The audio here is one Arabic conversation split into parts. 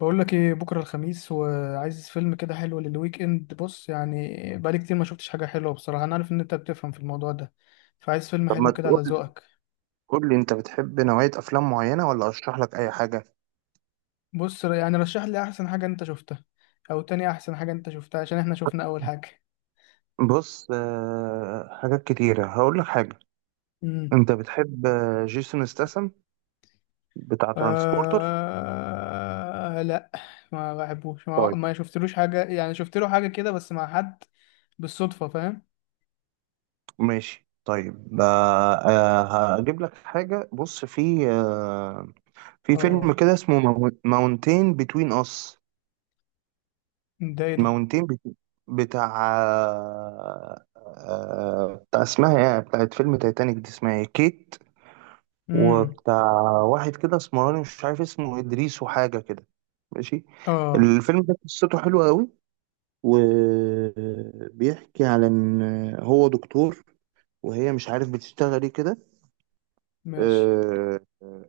بقول لك ايه، بكره الخميس وعايز فيلم كده حلو للويك اند. بص، يعني بقالي كتير ما شفتش حاجه حلوه بصراحه. انا عارف ان انت بتفهم في الموضوع ده، فعايز فيلم طب، ما حلو كده على تقول؟ ذوقك. قول لي، انت بتحب نوعية افلام معينة ولا اشرح لك اي حاجة؟ بص، يعني رشح لي احسن حاجه انت شفتها، او تاني احسن حاجه انت شفتها، عشان احنا شفنا اول حاجه. بص، حاجات كتيرة. هقول لك حاجة. امم. انت بتحب جيسون ستاثام، بتاع ترانسبورتر؟ لا. ما بحبوش، ما, طيب ما شفتلوش حاجه، يعني شفت له حاجه كده بس مع حد بالصدفه، فاهم. ماشي طيب. هجيب لك حاجة. بص، في فيلم اه. كده اسمه ماونتين بتوين اس. ده ايه ده؟ ماونتين، بتاع بتاع اسمها ايه بتاعت فيلم تايتانيك دي؟ اسمها ايه، كيت. امم. وبتاع واحد كده اسمراني، مش عارف اسمه، إدريس وحاجة كده. ماشي. اه، الفيلم ده قصته حلوة قوي، وبيحكي على إن هو دكتور وهي مش عارف بتشتغل إيه كده. ماشي. آه،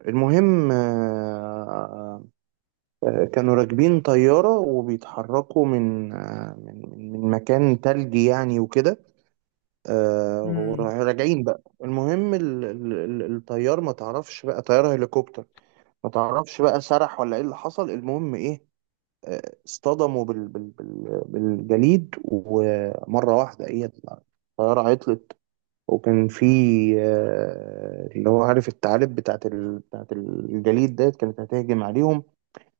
المهم، كانوا راكبين طيارة وبيتحركوا من من مكان تلجي يعني وكده. امم. وراجعين بقى. المهم الطيار، ما تعرفش بقى، طيارة هليكوبتر. ما تعرفش بقى، سرح ولا ايه اللي حصل، المهم ايه، اصطدموا بالجليد، ومرة واحدة ايه، الطيارة عطلت. وكان في اللي هو، عارف الثعالب بتاعت بتاعت الجليد ديت، كانت هتهجم عليهم.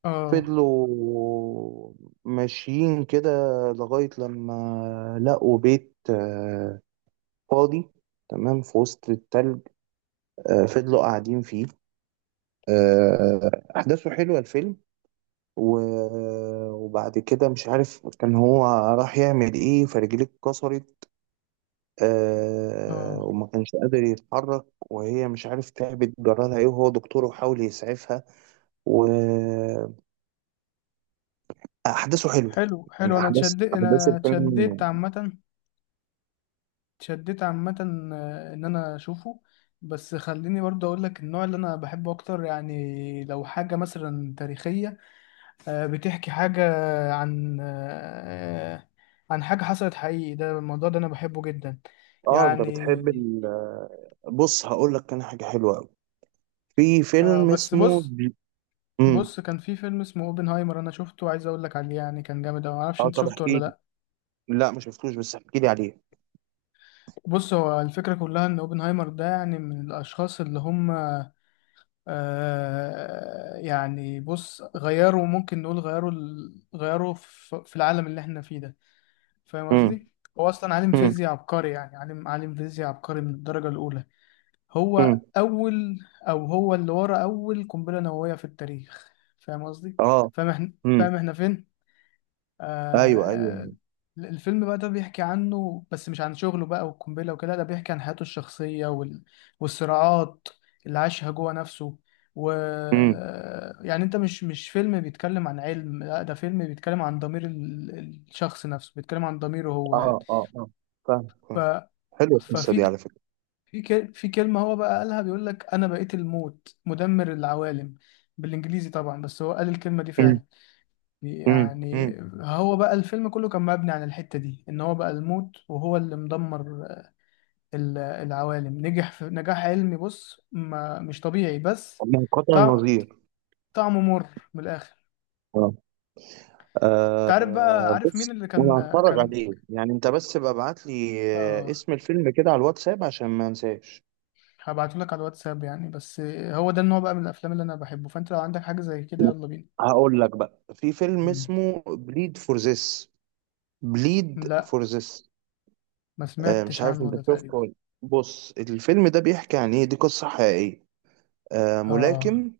اه، فضلوا ماشيين كده لغاية لما لقوا بيت فاضي، تمام، في وسط التلج. فضلوا قاعدين فيه. أحداثه حلوة الفيلم. وبعد كده مش عارف، كان هو راح يعمل ايه، فرجليه اتكسرت اه. وما كانش قادر يتحرك. وهي مش عارف تعبت، جرالها ايه، وهو دكتور وحاول يسعفها. واحداثه حلوه حلو، حلو، يعني. احداث انا الفيلم. اتشدت عامه. اتشدت عامه. ان انا اشوفه. بس خليني برضه اقول لك النوع اللي انا بحبه اكتر، يعني لو حاجه مثلا تاريخيه، بتحكي حاجه عن آه، عن حاجه حصلت حقيقي. ده الموضوع ده انا بحبه جدا، اه، انت يعني. بتحب بص، هقول لك انا حاجه حلوه قوي. في فيلم بس اسمه بص. امم. بص، كان في فيلم اسمه اوبنهايمر، انا شفته، عايز اقول لك عليه، يعني كان جامد أوي، ما اعرفش اه، انت طب شفته ولا احكي لي. لا. لا ما شفتوش، بس احكي لي عليه. بص، هو الفكره كلها ان اوبنهايمر ده يعني من الاشخاص اللي هم، يعني بص، غيروا، ممكن نقول غيروا في العالم اللي احنا فيه ده. فاهم امم. قصدي؟ هو أصلا عالم امم. فيزياء عبقري، يعني عالم فيزياء عبقري من الدرجة الأولى. امم. هو أول أو هو اللي ورا أول قنبلة نووية في التاريخ. فاهم قصدي؟ اه. فاهم احنا امم. فاهم احنا فين؟ ايوه، آه. ايوه. الفيلم بقى ده بيحكي عنه بس مش عن شغله بقى والقنبلة وكده، ده بيحكي عن حياته الشخصية والصراعات اللي عاشها جوه نفسه. و يعني، انت مش فيلم بيتكلم عن علم، لا، ده فيلم بيتكلم عن ضمير الشخص نفسه، بيتكلم عن ضميره هو، يعني. اه، اه، اه، فاهم، ف... فاهم. حلوه القصه دي ففي على فكره. في ك... في كلمة هو بقى قالها، بيقول لك انا بقيت الموت مدمر العوالم. بالانجليزي طبعا، بس هو قال الكلمة دي امم. فعلا، امم. يعني. امم. هو بقى الفيلم كله كان مبني عن الحتة دي، ان هو بقى الموت وهو اللي مدمر العوالم. نجح في نجاح علمي، بص، ما مش طبيعي بس. من قطع طع- النظير. طعمه مر من الاخر. اه. انت عارف بقى، عارف مين بص، اللي انا كان؟ هتفرج كان عليه يعني، انت بس بقى ابعت لي اه. اسم الفيلم كده على الواتساب عشان ما انساش. هبعته لك على الواتساب، يعني، بس هو ده النوع بقى من الافلام اللي انا بحبه، فانت لو عندك حاجة زي كده يلا بينا. هقول لك بقى، في فيلم مم. اسمه بليد فور ذس. بليد لا، فور ذس. ما مش سمعتش عارف عنه انت ده شفته تقريبا. ولا لأ. بص، الفيلم ده بيحكي عن ايه؟ دي قصة حقيقية. اه. ملاكم،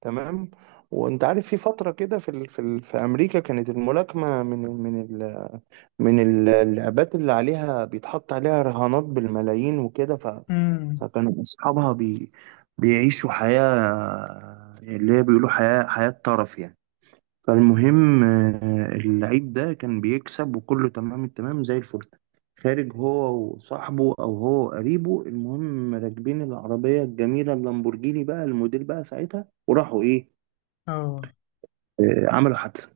تمام. وانت عارف في فتره كده، في في امريكا، كانت الملاكمه من ال- اللعبات اللي عليها بيتحط عليها رهانات بالملايين وكده. امم. فكانوا اصحابها بيعيشوا حياه، اللي هي بيقولوا، حياه طرف يعني. فالمهم اللعيب ده كان بيكسب، وكله تمام التمام، زي الفل. خارج هو وصاحبه، او هو قريبه، المهم راكبين العربيه الجميله، اللامبورجيني بقى، الموديل بقى ساعتها، وراحوا ايه، اه. عملوا حادثة.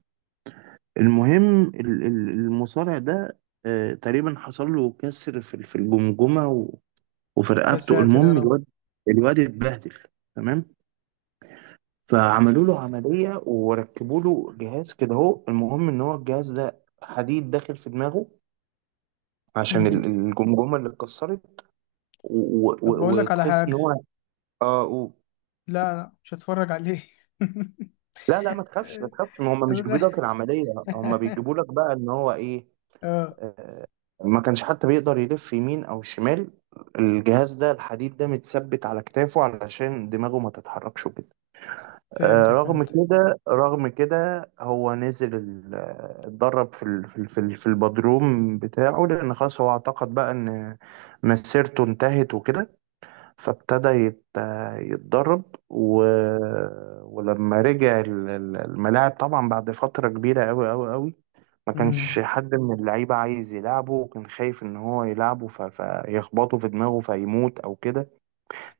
المهم المصارع ده، تقريبا حصل له كسر في الجمجمة وفي يا رقبته. ساتر يا المهم رب. الواد، اتبهدل، تمام. فعملوا له عملية وركبوا له جهاز كده اهو. المهم ان هو الجهاز ده حديد داخل في دماغه عشان امم. الجمجمة اللي اتكسرت. طب، بقول لك على وتحس ان حاجة. هو، اه، لا، لا، مش هتفرج عليه. لا، لا، ما تخافش، ما تخافش، ما هم مش الغ- بيجيبوا لك العملية، هم بيجيبوا لك بقى ان هو ايه. اه. آه، ما كانش حتى بيقدر يلف يمين او شمال. الجهاز ده الحديد ده متثبت على كتافه علشان دماغه ما تتحركش وكده. فهمتك، رغم فهمتك. كده، رغم كده، هو نزل اتدرب في في البدروم بتاعه، لان خلاص هو اعتقد بقى ان مسيرته انتهت وكده. فابتدى يتدرب. و... ولما رجع الملاعب، طبعا بعد فترة كبيرة قوي قوي قوي، ما كانش امم. حد من اللعيبة عايز يلعبه، وكان خايف إن هو يلعبه فيخبطه في دماغه فيموت أو كده.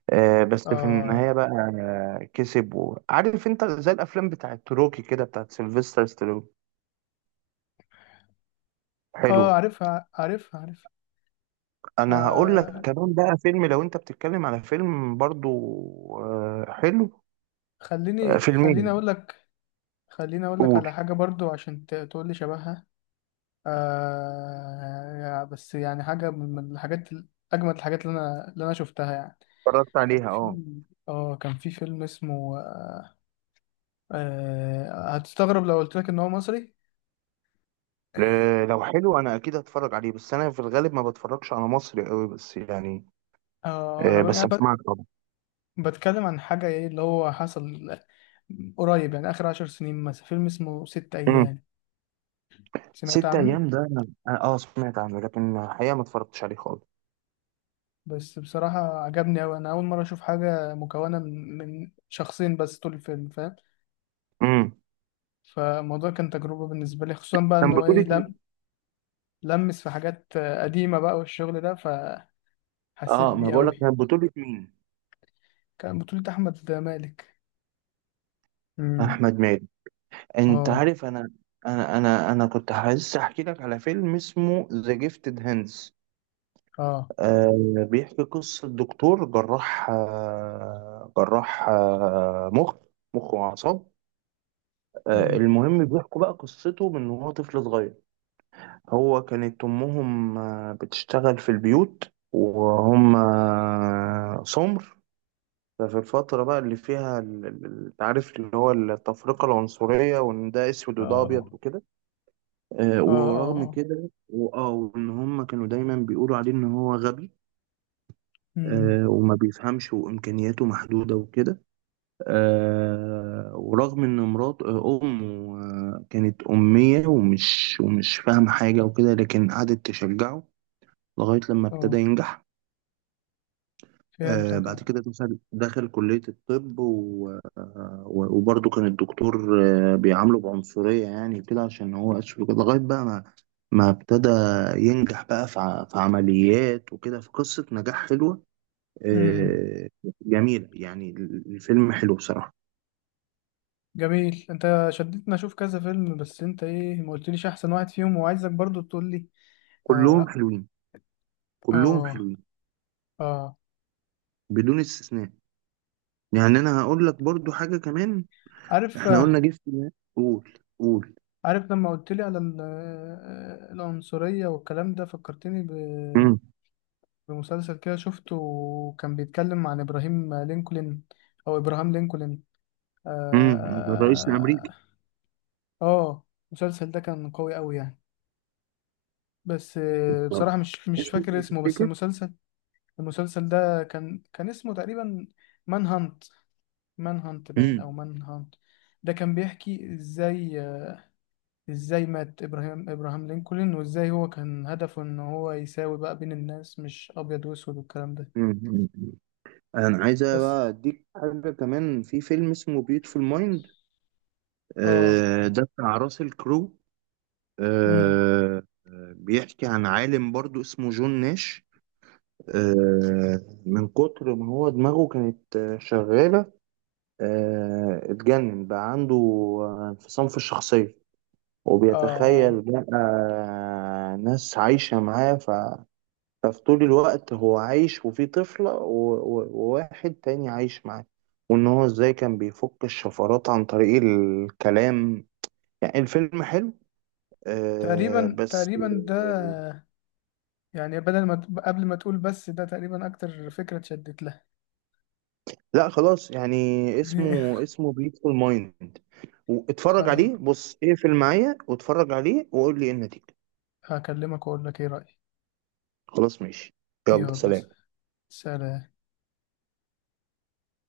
بس في اه، النهاية بقى كسب. عارف أنت، زي الأفلام بتاعت روكي كده، بتاعت سيلفستر ستالون. حلو. اه. عارفها، عارفها، عارفها. أنا هقول لك آه كمان بقى فيلم، لو أنت بتتكلم على فيلم برضو حلو. خليني، خليني فيلمين. اقول لك. خليني اقول لك قول. على حاجة برضو، عشان تقول لي شبهها. بس يعني حاجة من الحاجات، اجمد الحاجات اللي انا شفتها، يعني. اتفرجت كان عليها، اه. في اه كان في فيلم اسمه، هتستغرب لو قلت لك ان هو مصري. لو حلو أنا أكيد هتفرج عليه، بس أنا في الغالب ما بتفرجش على مصري قوي، بس يعني اه، انا بس يعني، أسمعك طبعا. بتكلم عن حاجة ايه اللي هو حصل قريب، يعني آخر 10 سنين مثلا، فيلم اسمه ست أيام، سمعت ست عنه؟ ايام ده اه سمعت عنه، لكن الحقيقه ما اتفرجتش عليه خالص. بس بصراحة عجبني أوي، أنا أول مرة أشوف حاجة مكونة من شخصين بس طول الفيلم، فاهم. امم. فالموضوع كان تجربة بالنسبة لي، خصوصا بقى إن كان هو إيه بطولة لم مين؟ لمس في حاجات قديمة بقى والشغل ده، فحسيت اه، ما بيه بقول لك، أوي. كان بطولة مين؟ كان بطولة أحمد مالك. امم. احمد مالك. انت اه، عارف، انا، انا كنت عايز احكي لك على فيلم اسمه ذا جيفتد هاندز. اه. آه، بيحكي قصة دكتور جراح، آه جراح، آه مخ، مخ وأعصاب. آه، امم. المهم بيحكوا بقى قصته من وهو طفل صغير. هو كانت أمهم بتشتغل في البيوت، وهم سمر. ففي الفترة بقى اللي فيها انت عارف اللي هو التفرقة العنصرية، وإن ده أسود وده أبيض اه، وكده. اه، اه، ورغم اه. كده، وآه، وإن هم كانوا دايما بيقولوا عليه إن هو غبي امم. وما بيفهمش، وإمكانياته محدودة وكده. ورغم إن مرات أمه كانت أمية، ومش فاهمة حاجة وكده، لكن قعدت تشجعه لغاية لما ابتدى اه. ينجح. آه، فهمتك. بعد كده دخل، كلية الطب، وبرضه كان الدكتور آه بيعامله بعنصرية يعني كده عشان هو أسود وكده، لغاية بقى ما ابتدى ينجح بقى في في عمليات وكده، في قصة نجاح حلوة اه. آه، جميلة، يعني الفيلم حلو بصراحة. جميل، انت شدتني اشوف كذا فيلم، بس انت ايه ما قلتليش احسن واحد فيهم؟ وعايزك برضو تقول لي. كلهم اه، حلوين، كلهم اه, حلوين، آه. بدون استثناء. يعني أنا هقول لك برضه حاجة كمان. عارف احنا آه، قلنا جيش قول، قول. عارف لما قلت لي على العنصرية والكلام ده، فكرتني امم. بمسلسل كده شفته، وكان بيتكلم عن ابراهيم لينكولن، او ابراهام لينكولن. اه, امم. الرئيس الأمريكي آه. المسلسل ده كان قوي قوي، يعني. بس بصراحة مش اسمه فاكر ايه اسمه، بس تفتكر؟ المسلسل ده كان اسمه تقريبا مان هانت. مان هانت باين، او امم. مان هانت. ده كان بيحكي ازاي مات ابراهام لينكولن، وازاي هو كان هدفه ان هو يساوي بقى بين الناس، مش ابيض واسود والكلام ده. امم. انا عايز بس. بقى اديك حاجه كمان، في فيلم اسمه بيوتفul مايند. اه. آه، ده بتاع راسل كرو. امم. بيحكي عن عالم برضو اسمه جون ناش. آه، من كتر ما هو دماغه كانت شغاله، اتجنن بقى. عنده انفصام في الشخصيه، وبيتخيل اه. بقى ناس عايشه معاه. ففي طول الوقت هو عايش، وفي طفلة وواحد تاني عايش معاه، وإن هو إزاي كان بيفك الشفرات عن طريق الكلام. يعني الفيلم حلو آه، تقريبا، بس. تقريبا ده، يعني بدل ما ت- قبل ما تقول بس، ده تقريبا اكتر فكرة اتشدت لها. لا، خلاص يعني. اسمه، بيوتفul مايند. واتفرج خلاص، عليه. بص، اقفل معايا واتفرج عليه وقول لي ايه النتيجة. هكلمك واقول لك ايه رأيي. خلاص ماشي. يلا يلا، سلام. سلام.